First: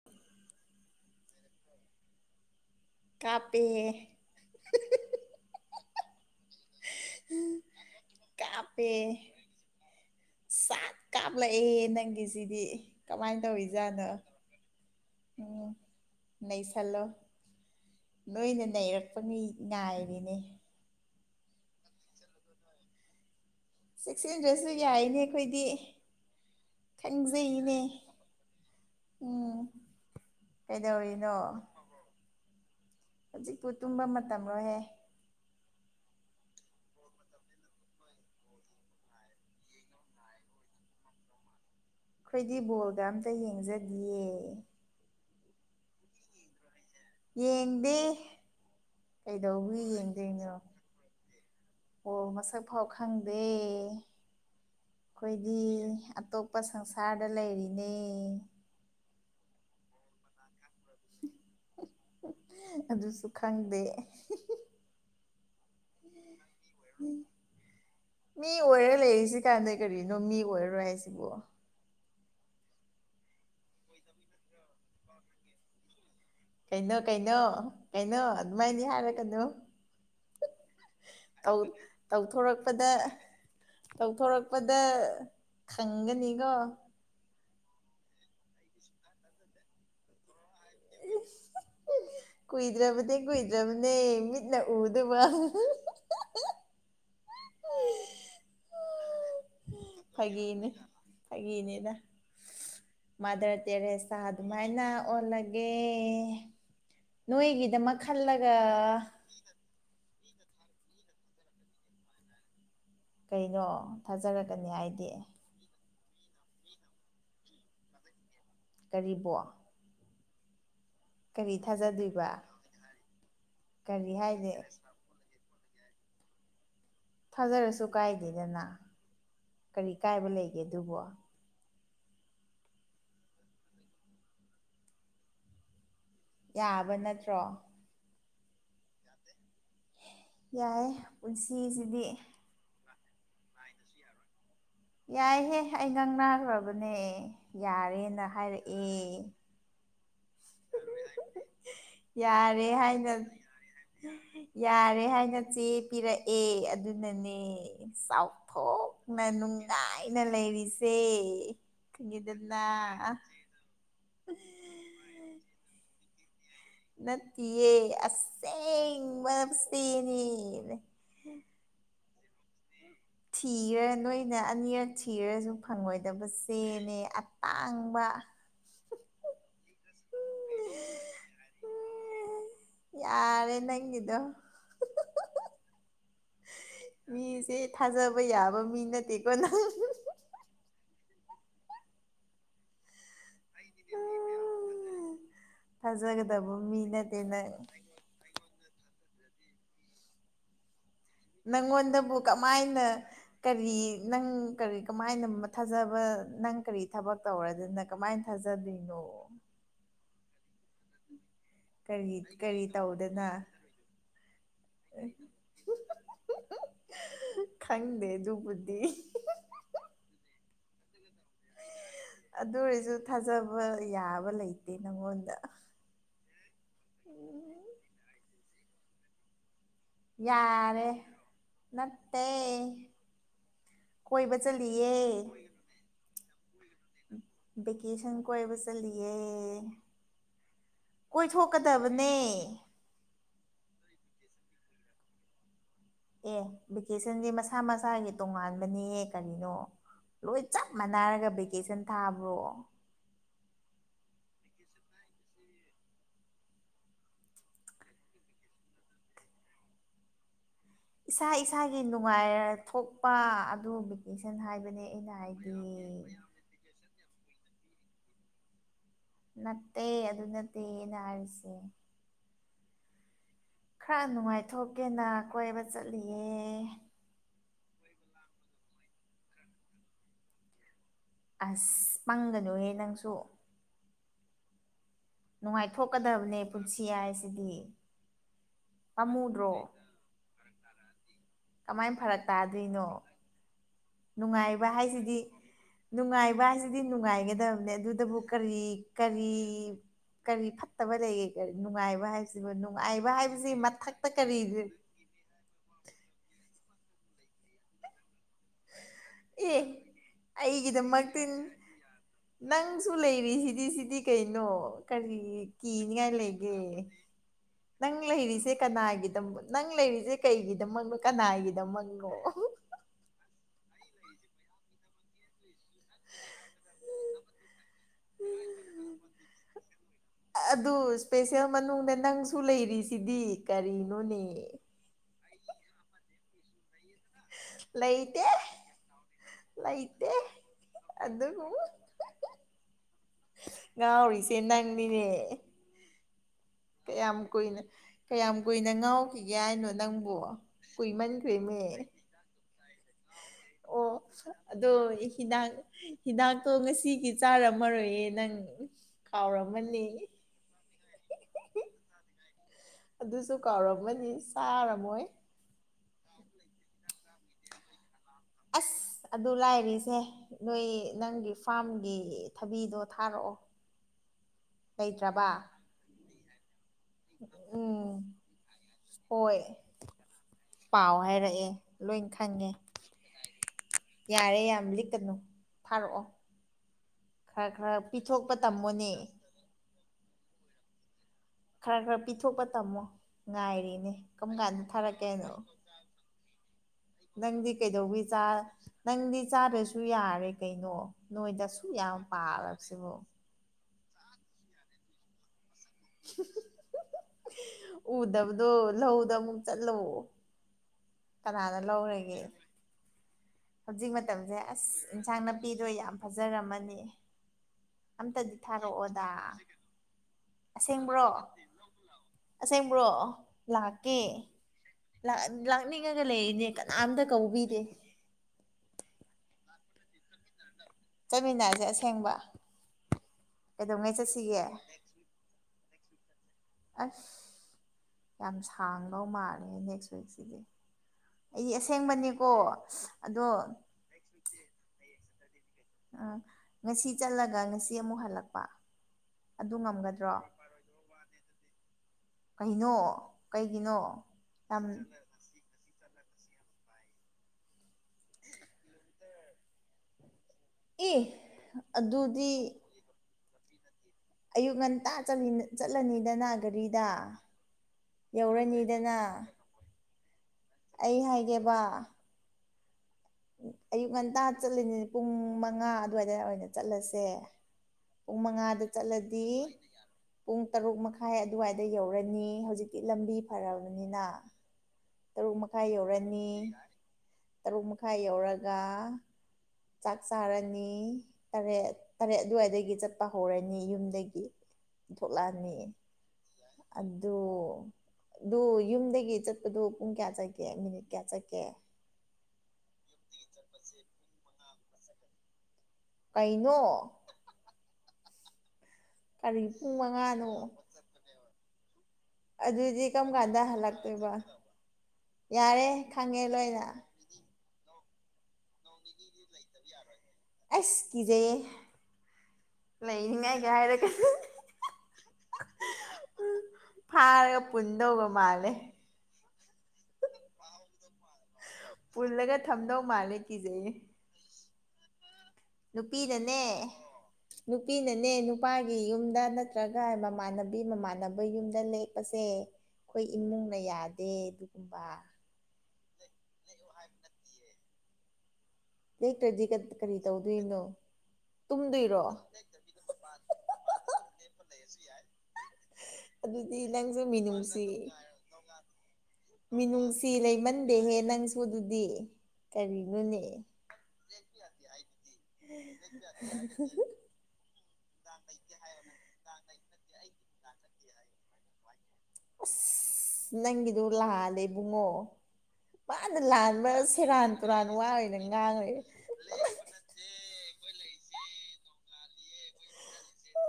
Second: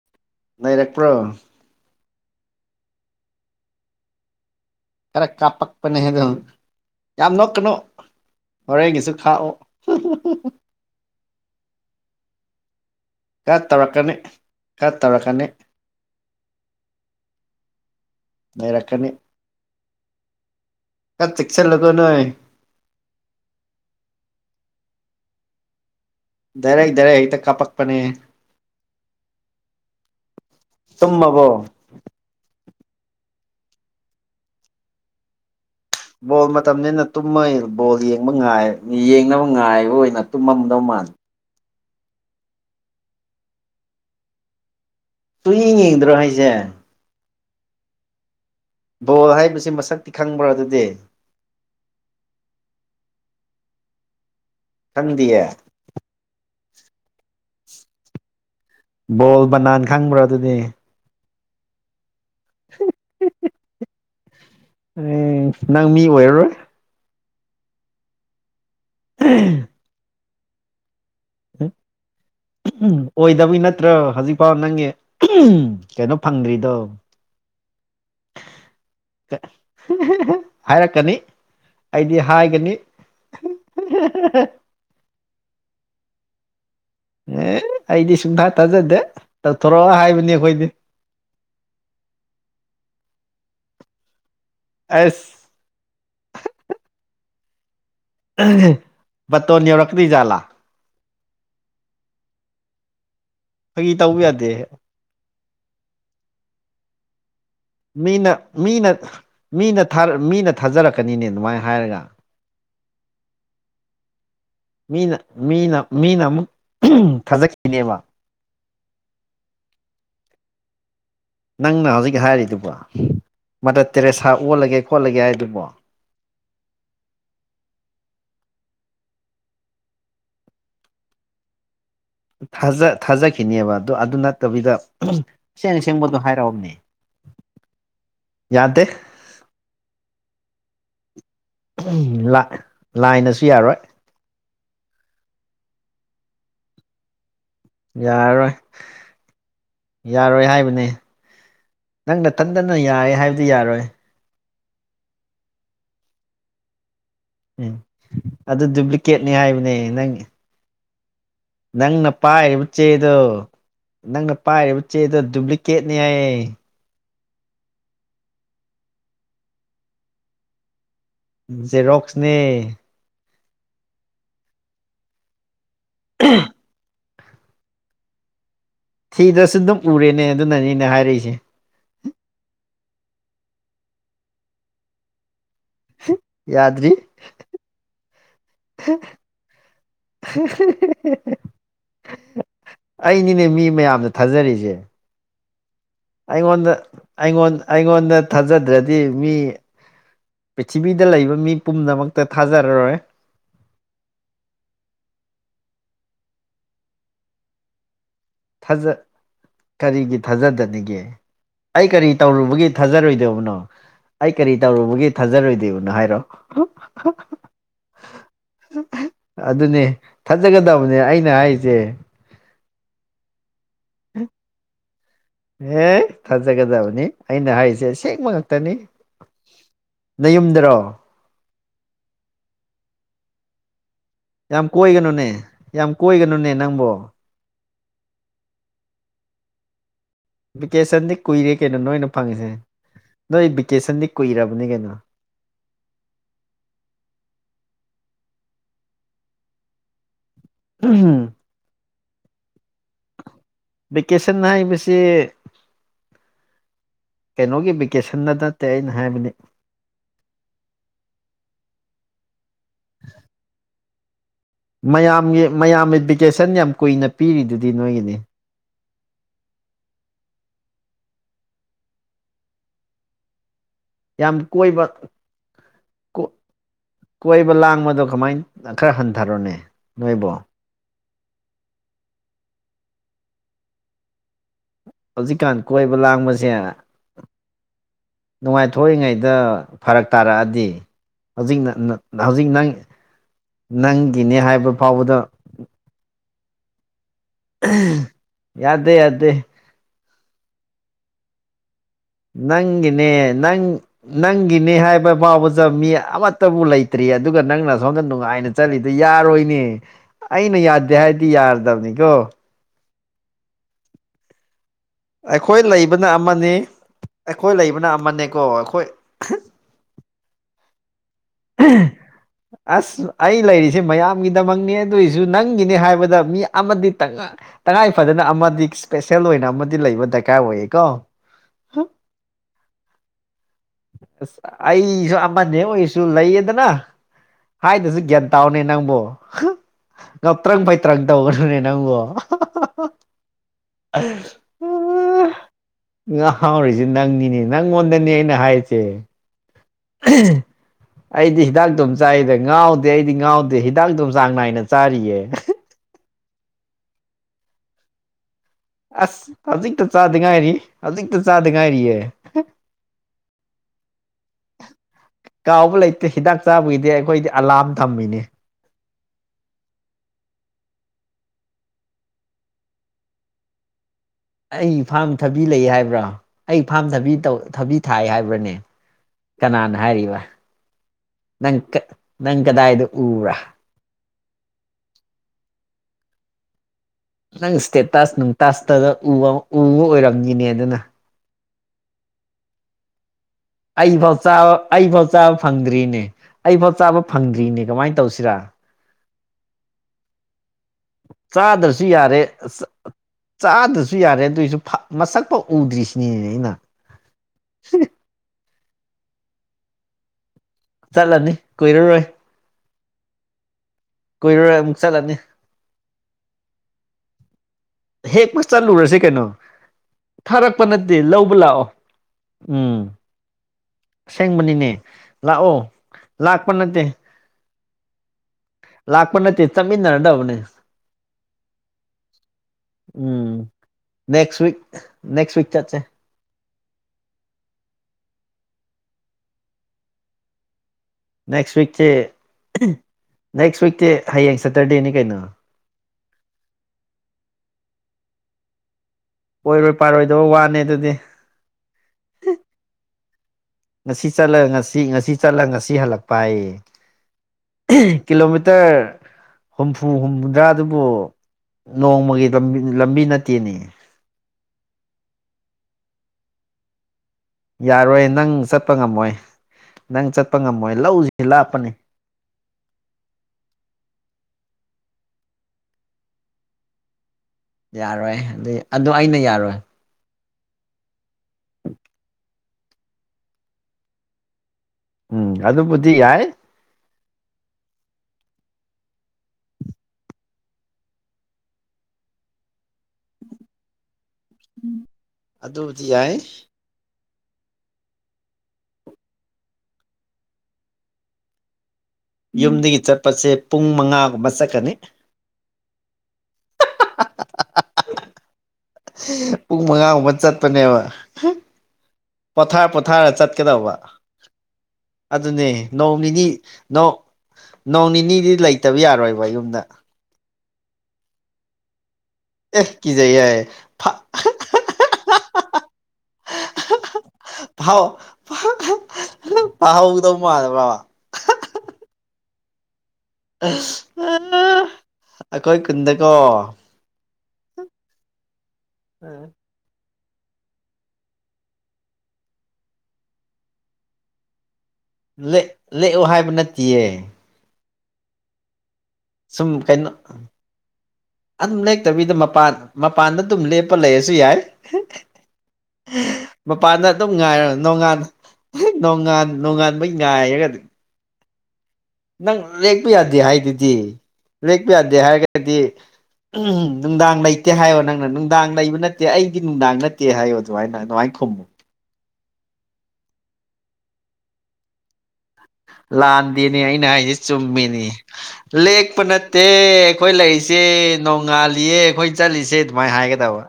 [inaudible] ꯅꯩꯔꯛꯄ꯭ꯔꯣ ꯀꯥꯞꯄꯦꯍꯦ ꯈꯔ ꯀꯥꯞꯄꯛꯄꯅꯦ ꯍꯥꯏꯗꯨ ꯌꯥꯝ ꯅꯣꯛꯀꯅꯨ ꯀꯥꯞꯄꯦ ꯍꯣꯔꯦꯟꯒꯤꯁꯨ ꯈꯥꯛꯑꯣ ꯁꯥꯠ ꯀꯥꯞꯂꯛꯑꯦ ꯅꯪꯒꯤꯁꯤꯗꯤ ꯀꯃꯥꯏꯅ ꯈꯔ ꯇꯧꯔꯤꯖꯥꯠꯅꯣ ꯇꯧꯔꯛꯀꯅꯤ ꯈꯔ ꯇꯧꯔꯛꯀꯅꯤ ꯎꯝ ꯅꯩꯁꯜꯂꯣ ꯅꯣꯏꯅ ꯂꯩꯔꯛꯀꯅꯤ ꯅꯩꯔꯛꯄ ꯃꯤ ꯉꯥꯏꯔꯤꯅꯦ ꯈꯔ ꯆꯦꯛꯁꯤꯜꯂꯨꯒꯣ ꯅꯣꯢ ꯆꯤꯛꯁꯤꯟꯗ꯭ꯔꯁꯨ ꯌꯥꯏꯅꯦ ꯑꯩꯈꯣꯏꯗꯤ ꯗꯥꯏꯔꯦꯛ ꯗꯥꯢꯔꯦꯛ ꯍꯦꯛꯇ ꯈꯪꯖꯩꯅꯦ ꯀꯥꯞꯄꯛꯄꯅꯦ ꯎꯝ ꯀꯩꯗꯧꯔꯤꯅꯣ ꯇꯨꯝꯃꯕꯣ ꯍꯧꯖꯤꯛꯄꯨ ꯇꯨꯝꯕ ꯃꯇꯝ ꯂꯣꯍꯦ ꯕꯣꯜ ꯃꯇꯝꯅꯤꯅ ꯇꯨꯝꯃ ꯕꯣꯜ ꯌꯦꯡꯕ ꯉꯥꯏ ꯌꯦꯡꯅꯕ ꯉꯥꯏꯕ ꯑꯣꯏꯅ ꯇꯨꯝꯃꯝꯗꯧ ꯃꯥꯜꯂꯦ ꯑꯩꯈꯣꯏꯗꯤ ꯕꯣꯜꯒ ꯑꯝꯇ ꯌꯦꯡꯖꯗꯤꯌꯦ ꯁꯨꯡꯌꯦꯡ ꯌꯦꯡꯗ꯭ꯔꯣ ꯍꯥꯏꯁꯦ ꯌꯦꯡꯗꯦ ꯕꯣꯜ ꯍꯥꯏꯕꯁꯤ ꯀꯩꯗꯧꯕꯒꯤ ꯃꯁꯛꯇꯤ ꯌꯦꯡꯗꯣꯏꯅꯣ ꯈꯪꯕ꯭ꯔꯣ ꯑꯗꯨꯗꯤ ꯕꯣꯜ ꯃꯁꯛ ꯐꯥꯎ ꯈꯪꯗꯦ ꯈꯪꯗꯤꯌꯦ ꯑꯩꯈꯣꯏꯗꯤ ꯑꯇꯣꯞ ꯄ ꯁꯪꯁꯥꯔꯗ ꯂꯩꯔꯤꯅꯦ ꯕꯣꯜ ꯕꯅꯥꯟ ꯈꯪꯕ꯭ꯔꯥ ꯑꯗꯨꯗꯤ ꯑꯗꯨꯁꯨ ꯈꯪꯗꯦ ꯑꯦ ꯅꯪ ꯃꯤ ꯑꯣꯏꯔꯔꯣꯏ ꯃꯤ ꯑꯣꯏꯔ ꯂꯩꯔꯤꯁꯤ ꯀꯥꯟꯗ ꯀꯔꯤꯅꯣ ꯃꯤ ꯑꯣꯏꯔꯔꯣꯏ ꯍꯥꯏꯁꯤꯕꯣ ꯎꯝ ꯑꯣꯏꯗꯕꯩ ꯅꯠꯇ꯭ꯔꯣ ꯍꯧꯖꯤꯛꯐꯥꯎ ꯅꯪꯒꯤ ꯀꯩꯅꯣ ꯐꯪꯗ꯭ꯔꯤꯗꯥ ꯀꯩꯅꯣ ꯀꯩꯅꯣ ꯀꯩꯅꯣ ꯑꯗꯨꯃꯥꯏꯅꯤ ꯍꯥꯏꯔꯛꯀꯅꯨ ꯍꯥꯏꯔꯛꯀꯅꯤ ꯑꯩꯗꯤ ꯍꯥꯏꯒꯅꯤ ꯇꯧꯊꯣꯔꯛꯄꯗ ꯇꯧꯊꯣꯔꯛꯄꯗ ꯗ ꯈꯪꯒꯅꯤꯀꯣ ꯑꯦ ꯑꯩꯗꯤ ꯁꯨꯡꯊꯥ ꯇꯥꯖꯗꯦ ꯇꯧꯊꯣꯔꯛꯑꯣ ꯍꯥꯏꯕꯅꯤ ꯑꯩꯈꯣꯏꯗꯤ ꯀꯨꯏꯗ꯭ꯔꯕꯅꯦ ꯀꯨꯏꯗ꯭ꯔꯕꯅꯦ ꯃꯤꯠꯅ ꯎꯗꯧꯕ ꯑꯁ ꯕꯔꯇꯣꯟ ꯌꯥꯎꯔꯛ ꯐꯒꯤꯅꯤ ꯐꯒꯤꯅꯤꯗ ꯃꯥꯗꯔ ꯐꯥꯒꯤ ꯇꯦꯔꯦꯁꯥ ꯇꯧꯕ ꯌꯥꯗꯦ ꯑꯗꯨꯃꯥꯏꯅ ꯑꯣꯜꯂꯒꯦ ꯅꯣꯏꯒꯤ ꯗꯃꯛ ꯃꯤꯅ ꯈꯜꯂꯒ ꯃꯤꯅ ꯃꯤꯅ ꯃꯤꯅ ꯊꯥꯖꯔꯛꯀꯅꯤꯅꯦ ꯑꯗꯨꯃꯥꯏꯅ ꯍꯥꯏꯔꯒ ꯀꯩꯅꯣ ꯊꯥꯖꯔꯛꯒꯅꯤ ꯍꯥꯏꯗꯤ ꯃꯤꯅ ꯃꯤꯅ ꯃꯤꯅ ꯑꯃꯨꯛ ꯊꯥꯖꯈꯤꯅꯤꯕ ꯀꯔꯤꯕꯣ ꯀꯔꯤ ꯅꯪꯅ ꯍꯧꯖꯤꯛ ꯊꯥꯖꯗꯣꯏꯕ ꯍꯥꯏꯔꯤꯗꯨꯕ ꯃꯗꯔ ꯀꯔꯤ ꯇꯦꯔꯦꯁꯥ ꯍꯥꯏꯗꯤ ꯑꯣꯜꯂꯒꯦ ꯈꯣꯠꯂꯒꯦ ꯍꯥꯏꯗꯨꯕꯣ ꯊꯥꯖꯔꯁꯨ ꯀꯥꯏꯗꯦꯗꯅ ꯀꯔꯤ ꯀꯥꯏꯕ ꯂꯩꯒꯦ ꯑꯗꯨꯕꯣ ꯊꯥꯖ ꯊꯥꯖꯈꯤꯅꯦꯕ ꯑꯗꯣ ꯑꯗꯨ ꯅꯠꯇꯕꯤꯗ ꯁꯦꯡ ꯁꯦꯡꯕꯗꯣ ꯍꯥꯏꯔꯛꯑꯣꯅꯦ ꯌꯥꯕ ꯅꯠꯇ꯭ꯔꯣ ꯌꯥꯗꯦ ꯌꯥꯏꯌꯦ ꯂꯥꯏꯅꯁꯨ ꯌꯥꯔꯣꯏ ꯌꯥꯏꯍꯦ ꯑꯩ ꯉꯥꯡꯅꯥꯈ꯭ꯔꯕꯅꯦ ꯌꯥꯔꯦꯅ ꯌꯥꯔꯔꯣꯏ ꯍꯥꯏꯔꯛꯑꯦ ꯌꯥꯔꯣꯏ ꯍꯥꯏꯕꯅꯦ ꯅꯪ ꯌꯥꯔꯦ ꯅꯇꯟꯇꯅ ꯌꯥꯔꯦ ꯍꯥꯏꯅ ꯍꯥꯏꯕꯗꯤ ꯌꯥꯔꯣꯏ ꯌꯥꯔꯦ ꯍꯥꯏꯅ ꯆꯦ ꯄꯤꯔꯛꯑꯦ ꯑꯗꯨꯅꯅꯦ ꯎꯝ ꯑꯦ ꯑꯗꯨ ꯆꯥꯎꯊꯣꯛꯅ ꯗꯨꯄ꯭ꯂꯤꯀꯦꯠꯅꯤ ꯍꯥꯏꯕꯅꯦ ꯅꯪ ꯅꯨꯡꯉꯥꯏꯅ ꯂꯩꯔꯤꯁꯦ ꯅꯪꯅ ꯈꯪꯉꯤꯗꯅ ꯄꯥꯏꯔꯤꯕ ꯆꯦꯗꯣ ꯅꯪꯅ ꯄꯥꯏꯔꯤꯕ ꯆꯦꯗꯣ ꯗꯨꯄ꯭ꯂꯤꯀꯦꯠꯅꯤ ꯍꯥꯏꯌꯦ ꯅꯠꯇꯦ ꯑꯁꯦꯡꯕ ꯆꯦꯅꯤ ꯖꯦꯔꯣꯛꯁꯅꯦ ꯊꯤꯔꯦ ꯅꯣꯏꯅ ꯑꯅꯤꯔꯛ ꯊꯤꯔꯁꯨ ꯐꯪꯉꯣꯏꯗꯕ ꯁꯦꯅꯤ ꯇꯥꯡꯕ ꯊꯤꯗ꯭ꯔꯁꯨ ꯑꯗꯨꯝ ꯎꯔꯦꯅꯦ ꯑꯗꯨꯅꯅꯤꯅꯦ ꯍꯥꯏꯔꯤꯁꯦ ꯎꯝ ꯌꯥꯔꯦ ꯅꯪꯒꯤꯗꯣ ꯍ [unintelligible] ꯃꯤꯁꯦ ꯊꯥꯖꯕ ꯌꯥꯕ ꯃꯤ ꯅꯠꯇꯦꯀꯣ ꯅꯪ ꯑꯩꯅꯤꯅꯦ ꯃꯤ ꯃꯌꯥꯝꯅ ꯊꯥꯖꯔꯤꯁꯦ ꯊꯥꯖꯒꯗꯕ ꯑꯩꯉꯣꯟꯗ ꯃꯤ ꯅꯠꯇꯦ ꯅꯪ ꯑꯩꯉꯣꯟ ꯑꯩꯉꯣꯟꯗ ꯊꯥꯖꯗ꯭ꯔꯗꯤ ꯃꯤ ꯄ꯭ꯔꯤꯊꯤꯕꯤꯗ ꯂꯩꯕ ꯃꯤ ꯅꯪꯉꯣꯟꯗꯕꯨ ꯄꯨꯝꯅꯃꯛꯇ ꯊꯥꯖꯔꯔꯣꯏ ꯀꯃꯥꯏꯅ ꯀꯔꯤ ꯅꯪ ꯀꯔꯤ ꯀꯃꯥꯏꯅ ꯊꯥꯖꯕ ꯅꯪ ꯀꯔꯤ ꯊꯕꯛ ꯇꯧꯔꯗꯅ ꯀꯃꯥꯏꯅ ꯊꯥꯖ ꯊꯥꯖꯗꯣꯏꯅꯣ ꯀꯔꯤꯒꯤ ꯊꯥꯖꯗꯅꯤꯒꯦ ꯑꯩ ꯀꯔꯤ ꯀꯔꯤ ꯇꯧꯔꯨꯕꯒꯤ ꯇꯧꯗꯅ ꯊꯥꯖꯔꯣꯏꯗꯧꯕꯅꯣ ꯑꯩ ꯀꯔꯤ ꯇꯧꯔꯨꯕꯒꯤ ꯊꯥꯖꯔꯣꯏꯗꯣꯏꯕꯅꯣ ꯍꯥꯏꯔꯣ ꯈꯪꯗꯦ ꯑꯗꯨꯨꯕꯨꯗꯤ ꯑꯗꯨꯅꯦ ꯊꯥꯖꯒꯗꯕꯅꯦ ꯑꯩꯅ ꯍꯥꯏꯔꯤꯁꯦ ꯑꯗꯨ ꯑꯣꯏꯔꯁꯨ ꯊꯥꯖꯕ [unintelligible] ꯌꯥ ꯑꯦ ꯊꯥꯖꯒꯗꯕꯅꯤ ꯑꯩꯅ ꯍꯥꯏꯔꯤꯁꯦ ꯑꯁꯦꯡꯕ ꯉꯥꯛꯇꯅꯤ ꯌꯥꯔꯦ ꯅꯌꯨꯝꯗꯔꯣ ꯅꯠꯇꯦ ꯀꯣꯏꯕ ꯌꯥꯝ ꯆꯠꯂꯤꯌꯦ ꯀꯣꯏꯒꯅꯨꯅꯦ ꯌꯥꯝ ꯀꯣꯏꯒꯅꯨꯅꯦ ꯅꯪꯕꯣ ꯚꯦꯀꯦꯁꯟ ꯀꯣꯏꯕ ꯆꯜꯂꯤꯌꯦ ꯚꯦꯀꯦꯁꯟꯗꯤ ꯀꯨꯏꯔꯦ ꯀꯩꯅꯣ ꯅꯣꯏꯅ ꯐꯪꯉꯤꯁꯦ ꯅꯣꯏ ꯚꯦꯀꯦꯁꯟꯗꯤ ꯀꯨꯏꯔꯕꯅꯤ ꯀꯩꯅꯣ ꯑꯦ ꯚꯦꯀꯦꯁꯟꯗꯤ ꯃꯁꯥ ꯃꯁꯥꯒꯤ ꯇꯣꯉꯥꯟꯕꯅꯤꯌꯦ ꯀꯔꯤꯅꯣ ꯂꯣꯏ ꯆꯞ ꯃꯥꯟꯅꯔꯒ ꯚꯦꯀꯦꯁꯟ ꯊꯥꯕ꯭ꯔꯣ ꯚꯦꯀꯦꯁꯟ ꯍꯥꯏꯕꯁꯦ ꯀꯩꯅꯣꯒꯤ ꯚꯦꯀꯦꯁꯟ ꯅꯠ ꯅꯠꯇꯦ ꯑꯩꯅ ꯍꯥꯏꯕꯗꯤ ꯏꯁꯥ ꯏꯁꯥꯒꯤ ꯅꯨꯡꯉꯥꯏꯔ ꯊꯣꯛꯄ ꯑꯗꯨ ꯚꯦꯀꯦꯁꯟ ꯍꯥꯏ ꯃꯌꯥꯝꯒꯤ ꯃꯌꯥꯝꯅ ꯚꯦꯀꯦꯁꯟ ꯌꯥꯝ ꯀꯨꯏꯅ ꯄꯤꯔꯤꯗꯨꯗꯤ ꯅꯣꯏꯒꯤꯗꯤ ꯅꯠꯇꯦ ꯑꯗꯨ ꯅꯠꯇꯦꯅ ꯑꯩꯅ ꯍꯥꯏꯔꯤꯁꯦ ꯈꯔ ꯌꯥꯝ ꯀꯣꯏꯕ ꯅꯨꯡꯉꯥꯏꯊꯣꯛꯀꯦꯅ ꯀꯣꯏꯕ ꯀꯣ- ꯆꯠꯂꯤꯌꯦ ꯀꯣꯏꯕ ꯂꯥꯡꯕꯗꯣ ꯀꯃꯥꯏꯅ ꯈꯔ ꯍꯟꯊꯔꯣꯅꯦ ꯅꯣꯏꯕꯣ ꯑ꯭ꯁ ꯄꯪꯒꯅꯨꯍꯦ ꯅꯪꯁꯨ ꯍꯧꯖꯤꯛꯀꯥꯟ ꯀꯣꯏꯕ ꯅꯨꯡꯉꯥꯏꯊꯣꯛꯀꯗꯕꯅꯦ ꯂꯥꯡꯕꯁꯦ ꯄꯨꯟꯁꯤ ꯍꯥꯏꯁꯤꯗꯤ ꯅꯨꯡꯉꯥꯏꯊꯣꯛꯏꯉꯩꯗ ꯄꯥꯝꯃꯨꯗ꯭ꯔꯣ ꯐꯔꯛ ꯇꯥꯔꯛꯑꯗꯤ ꯍꯧꯖꯤꯛ ꯀꯃꯥꯏꯅ ꯐꯔꯛ ꯍꯧꯖꯤꯛ ꯅꯪ ꯇꯥꯗꯣꯏꯅꯣ ꯅꯪꯒꯤꯅꯦ ꯅꯨꯡꯉꯥꯏꯕ ꯍꯥꯏꯕ ꯍꯥꯏꯁꯤꯗꯤ ꯐꯥꯎꯕꯗ ꯅꯨꯡꯉꯥꯏꯕ ꯍꯥꯏꯁꯤꯗꯤ ꯅꯨꯡꯉꯥꯏꯒꯗꯕꯅꯦ ꯑꯗꯨꯗꯕꯨ ꯀꯔꯤ ꯌꯥꯗꯦ ꯀꯔꯤ ꯌꯥꯗꯦ ꯀꯔꯤ ꯐꯠꯇꯕ ꯂꯩꯌꯦ ꯀꯔꯤ ꯅꯨꯡꯉꯥꯏꯕ ꯍꯥꯏ ꯅꯪꯒꯤꯅꯦ ꯅꯪ ꯀꯔꯤ ꯅꯪꯒꯤꯅꯦ ꯍꯥꯏꯕ ꯐꯥꯎꯕꯗ ꯃꯤ ꯑꯃꯠꯇꯕꯨ ꯂꯩꯇ꯭ꯔꯤ ꯑꯗꯨꯒ ꯅꯪꯅ ꯁꯣꯝꯗ ꯅꯨꯡꯉꯥꯏꯅ ꯆꯠꯂꯤꯗꯨ ꯑꯦ ꯌꯥꯔꯣꯏꯅꯦ ꯑꯩꯅ ꯌꯥꯗꯦ ꯑꯩꯒꯤꯗꯃꯛꯇꯤ ꯍꯥꯏꯔꯗꯤ ꯌꯥꯗꯕꯅꯤꯀꯣ ꯅꯪꯁꯨ ꯂꯩꯔꯤꯁꯤꯗꯤ ꯁꯤꯗꯤ ꯀꯩꯅꯣ ꯀꯔꯤꯒꯤ ꯑꯩꯈꯣꯏ ꯂꯩꯕꯅ ꯀꯤꯅꯤꯡꯉꯥꯏ ꯑꯃꯅꯤ ꯂꯩꯒꯦ ꯑꯩꯈꯣꯏ ꯂꯩꯕꯅ ꯅꯪ ꯑꯃꯅꯦꯀꯣ ꯂꯩꯔꯤꯁꯦ ꯑꯩꯈꯣꯏ ꯀꯅꯥꯒꯤꯗꯃꯛ ꯅꯪ ꯂꯩꯔꯤꯁꯦ ꯀꯩꯒꯤꯗꯃꯛꯅꯣ ꯀꯅꯥꯒꯤꯗꯃꯛꯅꯣ ꯑ꯭ꯁ ꯑꯩ ꯂꯩꯔꯤꯁꯦ ꯃꯌꯥꯝꯒꯤꯗꯃꯛꯅꯤ ꯑꯗꯨꯏꯁꯨ ꯅꯪꯒꯤꯅꯦ ꯍꯥꯏꯕ ꯍꯥꯏ [unintelligible] ꯃꯤ ꯑꯃꯗꯤ ꯇꯉꯥꯏ ꯇꯉꯥꯏ ꯐꯗꯅ ꯑꯃꯗꯤ ꯏ꯭ꯁꯄꯦꯁꯦꯜ ꯑꯣꯏꯅ ꯑꯃꯗꯤ ꯂꯩꯕ ꯗꯔꯀꯥꯔ ꯑꯣꯏꯌꯦꯀꯣ ꯏ꯭ꯁꯄꯦꯁꯦꯜ ꯃꯅꯨꯡꯗ ꯅꯪꯁꯨ ꯂꯩꯔꯤꯁꯤꯗꯤ ꯀꯔꯤꯅꯣꯅꯦ ꯑꯁ ꯑꯩꯁꯨ ꯑꯃꯅꯤ ꯑꯣꯏꯁꯨ ꯂꯩꯌꯦꯗꯅ ꯍꯥꯏꯗ꯭ꯔꯁꯨ ꯒ꯭ꯌꯥꯟ ꯂꯩꯇꯦ ꯇꯥꯎꯅꯦ ꯅꯪꯕꯣ ꯂꯩꯇꯦ ꯉꯥꯎꯇ꯭ꯔꯪ ꯐꯩꯇ꯭ꯔꯪ ꯑꯗꯨꯕꯨ ꯇꯧꯒꯅꯨꯅꯦ ꯅꯪꯕꯣ ꯑ [unintelligible] ꯉꯥꯎꯔꯤꯁꯦ ꯅꯪꯅꯤꯅꯦ ꯉꯥꯎꯔꯤ ꯀꯌꯥꯝ ꯀꯨꯏꯅ ꯀꯌꯥꯝ ꯀꯨꯏꯅ ꯉꯥꯎ ꯌꯥꯏꯅꯣ ꯅꯪꯕꯨ ꯑꯩꯗꯤ ꯀꯨꯏꯃꯟꯈ꯭ꯔꯦꯅꯦ ꯍꯤꯗꯥꯛꯇꯨꯝ ꯆꯥꯏꯗ ꯉꯥꯎꯗꯦ ꯑꯩꯗꯤ ꯉꯥꯎꯗꯦ ꯍꯤꯗꯥꯛꯗꯨꯝ ꯆꯥꯡ ꯅꯥꯏꯅ ꯑꯗꯣ ꯆꯥꯔꯤꯌꯦ ꯍꯤꯗꯥꯛ ꯍꯤꯗꯥꯛꯇꯣ ꯉꯁꯤꯒꯤ ꯆꯥꯔꯝꯃꯔꯣꯏꯌꯦ ꯅꯪ ꯑ꯭ꯁ ꯍꯧꯖꯤꯛꯇ ꯀꯥꯎꯔꯝꯃꯅꯤ ꯆꯥꯗ ꯉꯥꯏꯔꯤ ꯍꯧꯖꯤꯛꯇ ꯆꯥꯗ ꯉꯥꯏꯔꯤꯌꯦ ꯑꯗꯨꯁꯨ ꯀꯥꯎꯔꯝꯃꯅꯤ ꯆꯥꯔꯝꯃꯣꯏ ꯀꯥꯎꯕ ꯂꯩꯇꯦ ꯍꯤꯗꯥꯛ ꯆꯥꯕꯒꯤꯗꯤ ꯑꯩꯈꯣꯏꯗꯤ ꯑꯂꯥ꯭ꯔꯝ ꯊꯝꯃꯤꯅꯦ ꯑ꯭ꯁ ꯑꯗꯨ ꯂꯥꯏꯔꯤꯁꯦ ꯅꯣꯏ ꯅꯪꯒꯤ ꯐꯥ꯭ꯔꯝꯒꯤ ꯊꯕꯤꯗꯣ ꯊꯥꯔꯛꯑꯣ ꯑꯩ ꯐꯥꯝ ꯂꯩꯇ꯭ꯔꯕ ꯊꯕꯤ ꯂꯩ ꯍꯥꯏꯕ꯭ꯔꯣ ꯑꯩ ꯐꯥꯝ ꯊꯕꯤ ꯇꯧ ꯊꯕꯤ ꯎꯝ ꯊꯥꯏ ꯍꯥꯏꯕ꯭ꯔꯥꯅꯦ ꯍꯣꯏ ꯀꯅꯥꯅ ꯍꯥꯏꯔꯤꯕ ꯄꯥꯎ ꯍꯥꯏꯔꯛꯑꯦ ꯅꯪ ꯂꯣꯏ ꯅꯪ ꯈꯪꯉꯦ ꯀꯗꯥꯏꯗ ꯎꯕ꯭ꯔꯥ ꯌꯥꯔꯦ ꯌꯥꯝ ꯂꯤꯛꯀꯅꯨ ꯊꯥꯔꯛꯑꯣ ꯈꯔ ꯅꯪ ꯈꯔ ꯏ꯭ꯁꯇꯦ ꯇꯁ ꯅꯨꯡ ꯄꯤꯊꯣꯛꯄ ꯇꯖꯇꯒ ꯇꯝꯃꯣꯅꯦ ꯎꯕ ꯎꯕ ꯑꯣꯏꯔꯝꯅꯤꯅꯦ ꯑꯗꯨꯅ ꯈꯔ ꯈꯔ ꯄꯤꯊꯣꯛꯄ ꯇꯝꯃꯣ ꯉꯥꯏꯔꯤꯅꯦ ꯑꯩꯐꯥꯎ ꯀꯔꯝ ꯆꯥꯕ ꯀꯥꯟꯗ ꯑꯩꯐꯥꯎ ꯊꯥꯔꯛꯀꯦꯅꯣ ꯆꯥꯕ ꯐꯪꯗ꯭ꯔꯤꯅꯦ ꯑꯩꯐꯥꯎ ꯆꯥꯕ ꯅꯪꯗꯤ ꯐꯪꯗ꯭ꯔꯤꯅꯦ ꯀꯃꯥꯏꯅ ꯀꯩꯗꯧꯕꯩ ꯆꯥ ꯇꯧꯁꯤꯔꯥ ꯅꯪꯗꯤ ꯆꯥꯗ꯭ꯔꯥꯁꯨ ꯌꯥꯔꯦ ꯀꯩꯅꯣ ꯅꯣꯏꯗꯁꯨ ꯌꯥꯝ ꯄꯥꯂꯁꯤꯕꯣ ꯆꯥꯗ꯭ꯔꯥꯁꯨ ꯌꯥꯔꯦ ꯑꯗꯨꯏꯁꯨ ꯐꯥꯛ ꯃꯁꯛ ꯐꯥꯎ ꯎꯗ꯭ꯔꯤꯁꯤꯅꯤꯅꯦ ꯑꯩꯅ ꯑꯗꯣ ꯂꯧꯗ ꯑꯃꯨꯛ ꯆꯠꯂꫭ ꯆꯠꯂꯅꯤ ꯀꯨꯏꯔꯔꯣꯏ ꯍꯧꯖꯤꯛ ꯃꯇꯝꯁꯦ ꯀꯨꯏꯔꯔꯣꯏ ꯑꯃꯨꯛ ꯑꯁ ꯆꯠꯂꯅꯤ ꯏꯟꯁꯥꯡ ꯅꯥꯄꯤꯗꯣ ꯌꯥꯝ ꯐꯖꯔꯝꯃꯅꯤ ꯑꯝꯇꯗꯤ ꯍꯦꯛꯄ ꯆꯠꯂꯨꯔꯁꯤ ꯊꯥꯔꯛꯑꯣꯗ ꯀꯩꯅꯣ ꯊꯥꯔꯛꯄ ꯅꯠꯇꯦ ꯑꯁꯦꯡꯕ꯭ꯔꯣ ꯂꯧꯕ ꯂꯥꯛꯑꯣ ꯑꯁꯦꯡꯕ꯭ꯔꯣ ꯎꯝ ꯂꯥꯛꯀꯦ ꯑꯁꯦꯡꯕꯅꯤꯅꯦ ꯂꯥꯛ ꯂꯥꯛꯑꯣ ꯂꯥꯛꯅꯤꯡꯉꯒ ꯂꯩꯔꯤꯅꯦ ꯂꯥꯛꯄ ꯅꯠꯇꯦ ꯀꯅꯥꯝꯇ ꯀꯧꯕꯤꯗꯦ ꯂꯥꯛꯄ ꯅꯠꯇꯦ ꯆꯠꯃꯤꯟꯅꯔꯗꯧꯕꯅꯦ ꯆꯠꯃꯤꯟꯅꯁꯦ ꯑꯁꯦꯡꯕ ꯎꯝ ꯀꯩꯗꯧꯉꯩ ꯅꯦꯛꯁ꯭ꯠ ꯆꯠꯁꯤꯒꯦ ꯋꯤꯛ ꯅꯦꯛꯁ꯭ꯠ ꯋꯤꯛ ꯆꯠꯁꯦ ꯑꯁ ꯌꯥꯝ ꯁꯥꯡꯗꯧ ꯃꯥꯥꯟꯂꯦ ꯅꯦꯛꯁ꯭ꯠ ꯋꯤꯛꯁꯤꯗꯤ ꯑꯩꯗꯤ ꯅꯦꯛꯁ ꯋꯤꯛꯁꯦ ꯑꯁꯦꯡꯕꯅꯦꯀꯣ ꯑꯗꯣ ꯅꯦꯛꯁ ꯋꯤꯛꯇꯤ ꯍꯌꯦꯡ ꯁꯦꯇꯔꯗꯦꯅꯤ ꯀꯩꯅꯣ ꯑ ꯉꯁꯤ ꯆꯠꯂꯒ ꯉꯁꯤ ꯑꯃꯨꯛ ꯍꯜꯂꯛꯄ ꯑꯗꯨ ꯑꯣꯏꯔꯣꯏ ꯉꯝꯒꯗ꯭ꯔꯣ ꯄꯥꯔꯣꯏꯗꯕ ꯋꯥꯅꯦ ꯑꯗꯨꯗꯤ ꯀꯩꯅꯣ ꯀꯩꯒꯤꯅꯣ ꯉꯁꯤ ꯆꯠꯂ ꯌꯥꯝ ꯉꯁꯤ ꯉꯁꯤ ꯆꯠꯂ ꯉꯁꯤ ꯍꯜꯂꯛꯄ ꯍꯥꯏꯌꯦ ꯀꯤꯂꯣ ꯃꯤꯇꯔ ꯍꯨꯝꯐꯨ ꯍꯨꯝꯗ꯭ꯔꯥꯗꯨꯕꯨ ꯑꯦ ꯅꯣꯡꯃꯒꯤ ꯑꯗꯨꯗꯤ ꯂꯝꯕꯤ ꯂꯝꯕꯤ ꯅꯠꯇꯦꯅꯦ ꯑꯌꯨꯛ ꯉꯟꯇꯥ ꯆꯠꯂꯤꯅ ꯆꯠꯂꯅꯤꯗꯅ ꯒꯥꯔꯤꯗ ꯌꯥꯔꯣꯏ ꯅꯪ ꯆꯠꯄ ꯌꯧꯔꯅꯤꯗꯅ ꯉꯝꯃꯣꯏ ꯅꯪ ꯆꯠꯄ ꯉꯝꯃꯣꯏ ꯑꯩ ꯂꯧꯁꯤ ꯍꯥꯏꯒꯦꯕ ꯂꯥꯞꯄꯅꯤ ꯑꯌꯨꯛ ꯉꯟꯇꯥ ꯆꯠꯂꯤꯅꯤ ꯄꯨꯡ ꯃꯉꯥ ꯑꯗꯨꯋꯥꯏꯗ ꯑꯣꯏꯅ ꯆꯠꯂꯁꯦ ꯌꯥꯔꯣꯏ ꯄꯨꯡ ꯑꯗꯨꯏ ꯃꯉꯥꯗ ꯑꯗꯨ ꯑꯩꯅ ꯆꯠꯂꯗꯤ ꯌꯥꯔꯣꯏ ꯄꯨꯡ ꯇꯔꯨꯛ ꯃꯈꯥꯏ ꯑꯗꯨꯋꯥꯏꯗ ꯌꯧꯔꯅꯤ ꯍꯧꯖꯤꯛꯇꯤ ꯂꯝꯕꯤ ꯐꯔꯕꯅꯤꯅ ꯎꯝ ꯇꯔꯨꯛ ꯃꯈꯥꯏ ꯑꯗꯨꯕꯨꯗꯤ ꯌꯧꯔꯅꯤ ꯌꯥꯏ ꯇꯔꯨꯛ ꯃꯈꯥꯏ ꯌꯧꯔꯒ ꯆꯥꯛ ꯆꯥꯔꯅꯤ ꯇꯔꯦꯠ ꯇꯔꯦꯠ ꯑꯗꯨꯋꯥꯏꯗꯒꯤ ꯆꯠꯄ ꯍꯧꯔꯅꯤ ꯌꯨꯝꯗꯒꯤ ꯊꯣꯛꯂꯥꯛꯑꯅꯤ ꯑꯗꯨꯕꯨꯗꯤ ꯌꯥꯏ ꯑꯗꯨ ꯑꯗꯨ ꯌꯨꯝꯗꯒꯤ ꯆꯠꯄꯗꯣ ꯄꯨꯡ ꯀꯌꯥ ꯆꯠꯀꯦ ꯃꯤꯅꯤꯠ ꯀꯌꯥ ꯆꯠꯀꯦ ꯌꯨꯝꯗꯒꯤ ꯆꯠꯄꯁꯦ ꯄꯨꯡ ꯃꯉꯥꯒꯨꯝꯕ ꯆꯠꯀꯅꯤ ꯀꯩꯅꯣ ꯀꯔꯤ ꯄꯨꯡ ꯃꯉꯥꯒꯨꯝꯕ ꯃꯉꯥꯅꯣ ꯆꯠꯄꯅꯦꯕ ꯄꫭꯊꯥꯔ ꯑꯗꯨꯗꯤ ꯀꯔꯝ ꯄꯣꯊꯥꯔ ꯀꯥꯟꯗ ꯆꯠꯀꯗꯧꯕ ꯍꯜꯂꯛꯇꯣꯏꯕ ꯑꯗꯨꯅꯦ ꯌꯥꯔꯦ ꯅꯣꯡ ꯈꯪꯉꯦ ꯅꯤꯅꯤ ꯂꯣꯏꯅ ꯅꫭ ꯅꯣꯡ ꯅꯤꯅꯤꯗꯤ ꯂꯩꯇꯕ ꯌꯥꯔꯣꯏꯕ ꯌꯨꯝꯗ ꯑꯁ ꯀꯤꯖꯩꯌꯦ ꯑꯦ ꯀꯤꯖꯩ ꯌꯥꯏ ꯂꯩꯅꯤꯡꯉꯥꯏꯒ ꯐꯥ ꯍꯥꯏꯔꯛꯀꯅꯨ ꯐꯥꯔꯒ ꯐꯥꯎ ꯄꯨꯟꯗꯧꯕ ꯃꯥꯜꯂꯦ ꯐꯥ ꯐꯥꯍꯧꯗꯧ ꯃꯥꯜꯂꯕ ꯄꯨꯜꯂꯒ ꯊꯝꯗꯧ ꯃꯥꯜꯂꯦ ꯀꯤꯖꯩꯌꯦ ꯑꯩꯈꯣꯏ ꯈꯨꯟꯗꯀꯣ ꯅꯨꯄꯤꯅꯅꯦ ꯅꯨꯄꯤꯅꯅꯦ ꯅꯨꯄꯥꯒꯤ ꯌꯨꯝꯗ ꯅꯠ ꯇ꯭ꯔꯥꯒ ꯃꯃꯥꯟꯅꯕꯤ ꯃꯃꯥꯟꯅꯕ ꯌꯨꯝꯗ ꯂꯦꯛꯄꯁꯦ ꯑꯩꯈꯣꯏ ꯏꯃꯨꯡꯅ ꯌꯥꯗꯦ ꯑꯗꯨꯒꯨꯝꯕ ꯂꯦꯛ ꯂꯦꯛ ꯑꫭ ꯍꯥꯏꯕ ꯅꯠꯇꯤꯌꯦ ꯂꯦꯛꯇ꯭ꯔꯗꯤ ꯁꯨꯝ ꯀꯩꯅꯣ ꯀꯔꯤ ꯇꯧꯗꯣꯏꯅꯣ ꯑꯗꯨꯝ ꯇꯨꯝꯗꯣꯏꯔꯣ ꯂꯦꯇꯕꯤꯗ ꯃꯄꯥꯟ ꯃꯄꯥꯟꯗ ꯑꯗꯨꯝ ꯂꯦꯞꯄ ꯂꯩꯔꯁꯨ ꯌꯥꯏ ꯑꯗꯨꯗꯤ ꯃꯄꯥꯟꯗ ꯅꯪꯁꯨ ꯑꯗꯨꯝ ꯉꯥꯏꯔꯣ ꯃꯤꯅꯨꯡꯁꯤ ꯅꯣꯡꯉꯥꯟ ꯅꯣꯡꯉꯥꯟ ꯅꯣꯡꯉꯥꯟꯕꯩ ꯃꯤꯅꯨꯡꯁꯤ ꯉꯥꯏꯔꯒ ꯂꯩꯃꯟꯗꯦꯍꯦ ꯅꯪꯁꯨ ꯑꯗꯨꯗꯤ ꯅꯪ ꯂꯦꯛꯄ ꯌꯥꯗꯦ ꯀꯔꯤꯅꯣꯅꯦ ꯍꯥꯏꯗꯨꯗꯤ ꯂꯦꯛꯄ ꯌꯥꯗꯦ ꯍꯥꯏꯔꯒꯗꯤ ꯎꯝ ꯅꯨꯡꯗꯥꯡ ꯂꯩ ꯇꯦ ꯍꯥꯏꯌꯣ ꯅꯪꯅ ꯅꯨꯡꯗꯥꯡ ꯂꯩꯕ ꯅꯠꯇꯦ ꯑꯩꯗꯤ ꯅꯨꯡꯗꯥꯡ ꯅꯠꯇꯦ ꯍꯥꯏꯌꯣ ꯑꯗꯨꯃꯥꯏꯅ ꯑꯗꯨꯃꯥꯏꯅ ꯈꯨꯝꯃꯣ ꯑꯁ ꯅꯪꯒꯤꯗꯨ ꯂꯥꯜꯂꯦ ꯏꯕꯨꯡꯉꯣ ꯃꯥꯅ ꯂꯥꯟꯗꯦꯅꯦ ꯂꯥꯟꯕꯔ ꯑꯩꯅ ꯍꯥꯏꯁꯦ ꯁꯦꯔꯥꯟ ꯇꯨꯔꯥꯟ ꯋꯥ ꯑꯣꯏꯅ ꯉꯥꯡꯉ ꯂꯩ ꯇꯦ ꯑꯈꯣꯏ ꯂꯩꯔꯤꯁꯦ ꯅꯣꯡꯉꯥꯜꯂꯤꯌꯦ ꯑꯈꯣꯏ ꯆꯠꯂꯤꯁꯦ ꯑꯗꯨꯃꯥꯏꯅ ꯍꯥꯏꯒꯗꯕ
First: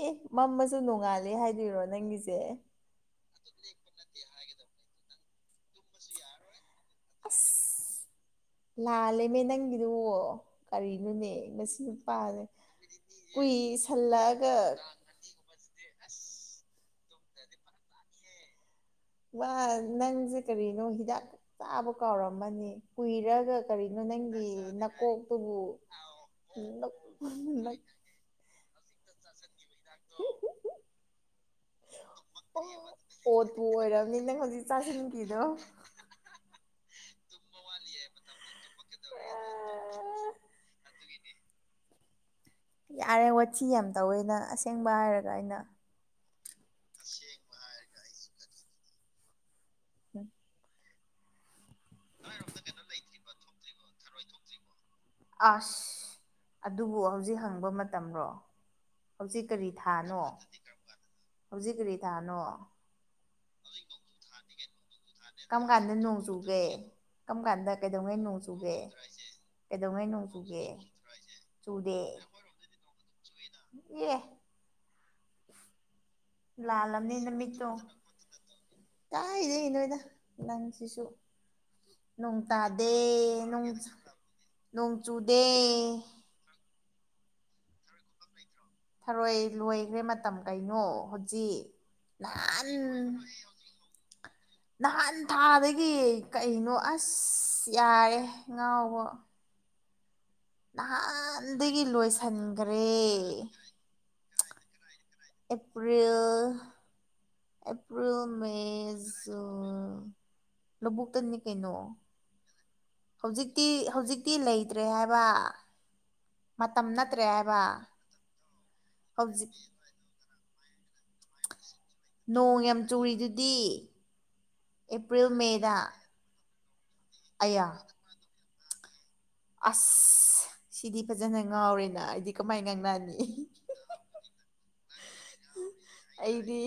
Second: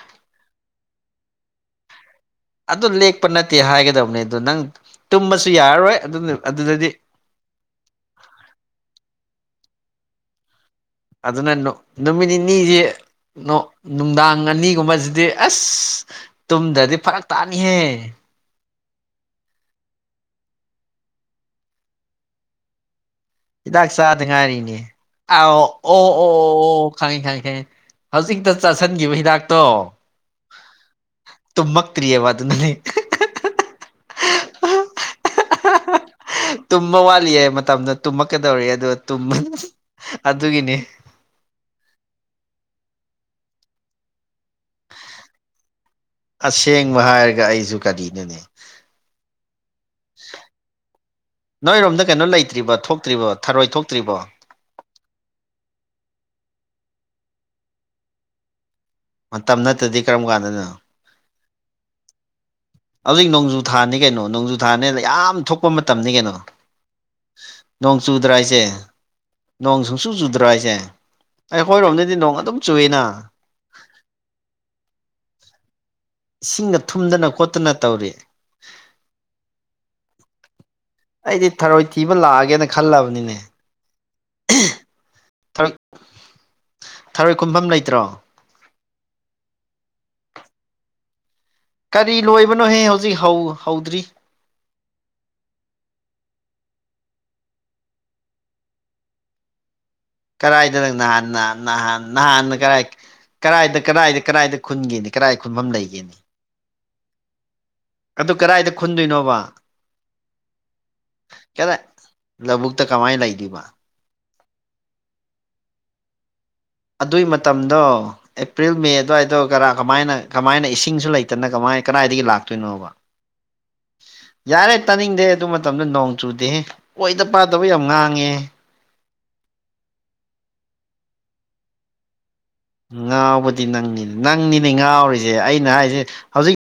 ꯑꯦ ꯃꯝꯃꯁꯨ ꯅꯣꯡꯉꯥꯜꯂꯦ ꯍꯥꯏꯗꯣꯏꯔꯣ ꯅꯪꯒꯤꯁꯦ ꯑꯗꯨ ꯂꯦꯛꯄ ꯅꯠꯇꯦ ꯍꯥꯏꯒꯗꯕꯅꯤ ꯑꯗꯨ ꯅꯪ ꯇꯨꯝꯕꯁꯨ ꯌꯥꯔꯔꯣꯏ ꯑꯗꯨ ꯑꯗꯨꯗꯗꯤ ꯑꯁ ꯂꯥꯜꯂꯦꯃꯦ ꯅꯪꯒꯤꯗꯨ ꯀꯔꯤ ꯅꯣꯅꯦ ꯑꯗꯨꯅ ꯉꯁꯤ ꯅꯨꯃꯤꯠ ꯅꯨꯄꯥꯖꯦ ꯅꯤꯅꯤꯁꯤ ꯅꯨꯡꯗꯥꯡ ꯀꯨꯏꯁꯜꯂꯛꯑꯒ ꯑꯅꯤꯒꯨꯝꯕꯁꯤꯗꯤ ꯑꯁ ꯇꯨꯝꯗꯗꯤ ꯐꯔꯛ ꯇꯥꯅꯤꯍꯦ ꯋꯥ ꯅꯪꯁꯦ ꯀꯔꯤꯅꯣ ꯍꯤꯗꯥꯛ ꯆꯥꯕ ꯀꯥꯎꯔꯝꯃꯅꯤ ꯀꯨꯏꯔ ꯒ ꯍꯤꯗꯥꯛ ꯀꯔꯤꯅꯣ ꯆꯥꯗ ꯅꯪꯒꯤ ꯉꯥꯏꯔꯤꯅꯦ ꯅꯀꯣꯛꯇꯨꯕꯨ ꯑꯥꯎ ꯑꯣ ꯑꯣ ꯑꯣ ꯈꯪꯉꯤ ꯈꯪꯉꯤ ꯈꯪꯉꯤ ꯍꯧꯖꯤꯛꯇ ꯆꯥꯥꯁꯟꯈꯤꯕ ꯍꯤꯗꯥꯛꯇꯣ ꯇꯨꯝꯃꯛꯇ꯭ꯔꯤꯌꯦꯕ ꯑꯗꯨꯅꯅꯦ ꯑꯣꯠꯄꯨ ꯑꯣꯏꯔꯝꯅꯤ ꯅꯪ ꯍꯧꯖꯤꯛ ꯆꯥꯁꯤꯟꯈꯤꯗꯣ ꯇꯨꯝꯕ ꯋꯥꯠꯂꯤꯌꯦ ꯃꯇꯝꯗꯣ ꯇꯨꯝꯃꯛꯀꯗꯧꯔꯤ ꯑꯗꯣ ꯇꯨꯝ ꯑꯗꯨꯒꯤꯅꯤ ꯌꯥꯔꯦ ꯋꯥꯊꯤ ꯌꯥꯝ ꯇꯧꯋꯦꯅ ꯑꯁꯦꯡꯕ ꯍꯥꯏꯔꯒ ꯑꯩꯅ ꯑꯁꯦꯡꯕ ꯍꯥꯏꯔꯒ ꯑꯩꯁꯨ ꯀꯔꯤꯅꯣꯅꯦ ꯅꯣꯏꯔꯣꯝꯗ ꯀꯩꯅꯣ ꯂꯩꯇ꯭ꯔꯤꯕ ꯊꯣꯛꯇ꯭ꯔꯤꯕꯣ ꯊꯔꯣꯏ ꯊꯣꯛꯇ꯭ꯔꯤꯕꯣ ꯑꯁ ꯑꯗꯨꯕꯨ ꯍꯧꯖꯤꯛ ꯍꯪꯕ ꯃꯇꯝꯔꯣ ꯍꯧꯖꯤꯛ ꯃꯇꯝ ꯀꯔꯤ ꯅꯠꯇ꯭ꯔꯗꯤ ꯊꯥꯅꯣ ꯀꯔꯝ ꯀꯥꯟꯗꯅꯣ ꯍꯧꯖꯤꯛ ꯀꯔꯤ ꯊꯥꯅꯣ ꯍꯧꯖꯤꯛ ꯅꯣꯡꯖꯨ ꯊꯥꯅꯤ ꯀꯩꯅꯣ ꯅꯣꯡꯖꯨ ꯊꯥꯅꯦ ꯂꯩ ꯀꯔꯝ ꯀꯥꯟꯗ ꯅꯣꯡ ꯆꯨꯒꯦ ꯀꯔꯝ ꯀꯥꯟꯗ ꯀꯩꯗꯧꯉꯩ ꯆꯨꯗ꯭ꯔꯥ ꯅꯣꯡ ꯍꯥꯏꯁꯦ ꯆꯨꯒꯦ ꯅꯣꯡ ꯀꯩꯗꯧꯉꯩ ꯁꯨꯡꯆꯨ ꯅꯣꯡ ꯆꯨꯗ꯭ꯔꯥ ꯆꯨꯒꯦ ꯍꯥꯏꯁꯦ ꯆꯨꯗꯦ ꯑꯩꯈꯣꯏꯔꯣꯝꯗꯗꯤ ꯅꯣꯡ ꯑꯗꯨꯝ ꯆꯨꯏꯅ ꯑꯦ ꯏꯁꯤꯡꯒ ꯂꯥꯜꯂꯝꯅꯤ ꯊꯨꯝꯗꯅ ꯅꯨꯃꯤꯠꯇꯣ ꯈꯣꯠꯇꯅ ꯇꯧꯔꯤ ꯇꯥꯏꯗꯩ ꯅꯣꯏꯅ ꯅꯪꯁꯤꯁꯨ ꯑꯩꯗꯤ ꯊꯔꯣꯏ ꯊꯤꯕ ꯅꯨꯡ ꯂꯥꯛꯑꯒꯦꯅ ꯇꯗꯦ ꯈꯜꯂꯕꯅꯤꯅꯦ ꯅꯨꯡ ꯅꯣꯡꯆꯨꯗꯦ ꯊꯔꯣꯏ ꯊꯔꯣꯏ ꯈꯨꯝꯐꯝ ꯂꯩꯇ꯭ꯔꯣ ꯊꯔꯣꯏ ꯂꯣꯏꯈ꯭ꯔꯦ ꯃꯇꯝ ꯀꯩꯅꯣ ꯍꯧꯖꯤꯛ ꯀꯔꯤ ꯅꯍꯥꯟ ꯂꯣꯏꯕꯅꯣꯍꯦ ꯍꯧꯖꯤꯛ ꯍꯧ ꯍꯧꯗ꯭ꯔꯤ ꯅꯍꯥꯟ ꯊꯥꯗꯒꯤ ꯀꯩꯅꯣ ꯑꯁ ꯌꯥꯔꯦ ꯉꯥꯎꯕ ꯀꯔꯥꯏꯗꯅ ꯅꯍꯥꯟ ꯅꯍꯥꯟꯗꯒꯤ ꯅꯍꯥꯟ ꯅꯍꯥꯟꯅ ꯀꯔꯥꯏ ꯂꯣꯏꯁꯤꯟꯈ꯭ꯔꯦ ꯀꯔꯥꯏꯗ ꯀꯗꯥꯏꯗ ꯀꯗꯥꯏꯗ ꯈꯨꯟꯒꯅꯤ ꯑꯦꯄ꯭ꯔꯤꯜ ꯑꯦꯄ꯭ꯔꯤꯜ ꯑꯗꯨ ꯃꯦ ꯀꯗꯥꯏꯗ ꯈꯨꯟꯗꯣꯏꯅꯣꯕ ꯖꯨꯟ ꯂꯧꯕꯨꯛꯇꯅꯤ ꯀꯩꯅꯣ ꯀꯗꯥꯏ ꯂꯧꯕꯨꯛꯇ ꯀꯃꯥꯏꯅ ꯂꯩꯗꯣꯏꯕ ꯍꯧꯖꯤꯛꯇꯤ ꯍꯧꯖꯤꯛ ꯇꯤ ꯂꯩꯇ꯭ꯔꯦ ꯍꯥꯏꯕ ꯃꯇꯝ ꯅꯠꯇ꯭ꯔꯦ ꯑꯗꯨꯒꯤ ꯍꯥꯏꯕ ꯃꯇꯝꯗꯣ ꯑꯦꯄ꯭ꯔꯤꯜ ꯃꯦ ꯑꯗꯨꯋꯥꯏꯗꯧ ꯍꯧꯖꯤꯛ ꯀꯔꯥ ꯀꯃꯥꯏꯅ ꯀꯃꯥꯏꯅ ꯏꯁꯤꯡꯁꯨ ꯂꯩꯇꯅ ꯀꯃꯥꯏ ꯀꯏꯗꯒꯤ ꯂꯥꯛꯇꯣꯏ ꯄꯣꯡ ꯌꯥꯝ ꯆꯨꯔꯤꯗꯨꯗꯤ ꯌꯥꯔꯦ ꯇꯥꯅꯤꯡꯗꯦ ꯑꯦꯄ꯭ꯔꯤꯜ ꯑꯗꯨ ꯃꯦꯗ ꯃꯇꯝꯗ ꯅꯣꯡ ꯆꯨꯗꯦꯍꯦ ꯑꯣꯏꯗ ꯑꯌꯥ ꯄꯥꯗꯕ ꯌꯥꯝ ꯉꯥꯡꯉꯤꯍꯦ ꯑꯁ ꯁꯤꯗꯤ ꯐꯖꯅ ꯉꯥꯎꯔꯦꯅ ꯑꯩꯗꯤ ꯀꯃꯥꯏ ꯉꯥꯡꯅꯅꯤ ꯉꯥꯎꯕꯗꯤ ꯅꯪꯅꯤ ꯅꯪꯅꯤꯅꯦ ꯉꯥꯎꯔꯤꯖꯦ ꯑꯩꯅ ꯍꯥꯏꯖꯦ ꯑꯩꯗꯤ ꯍꯧꯖꯤꯛ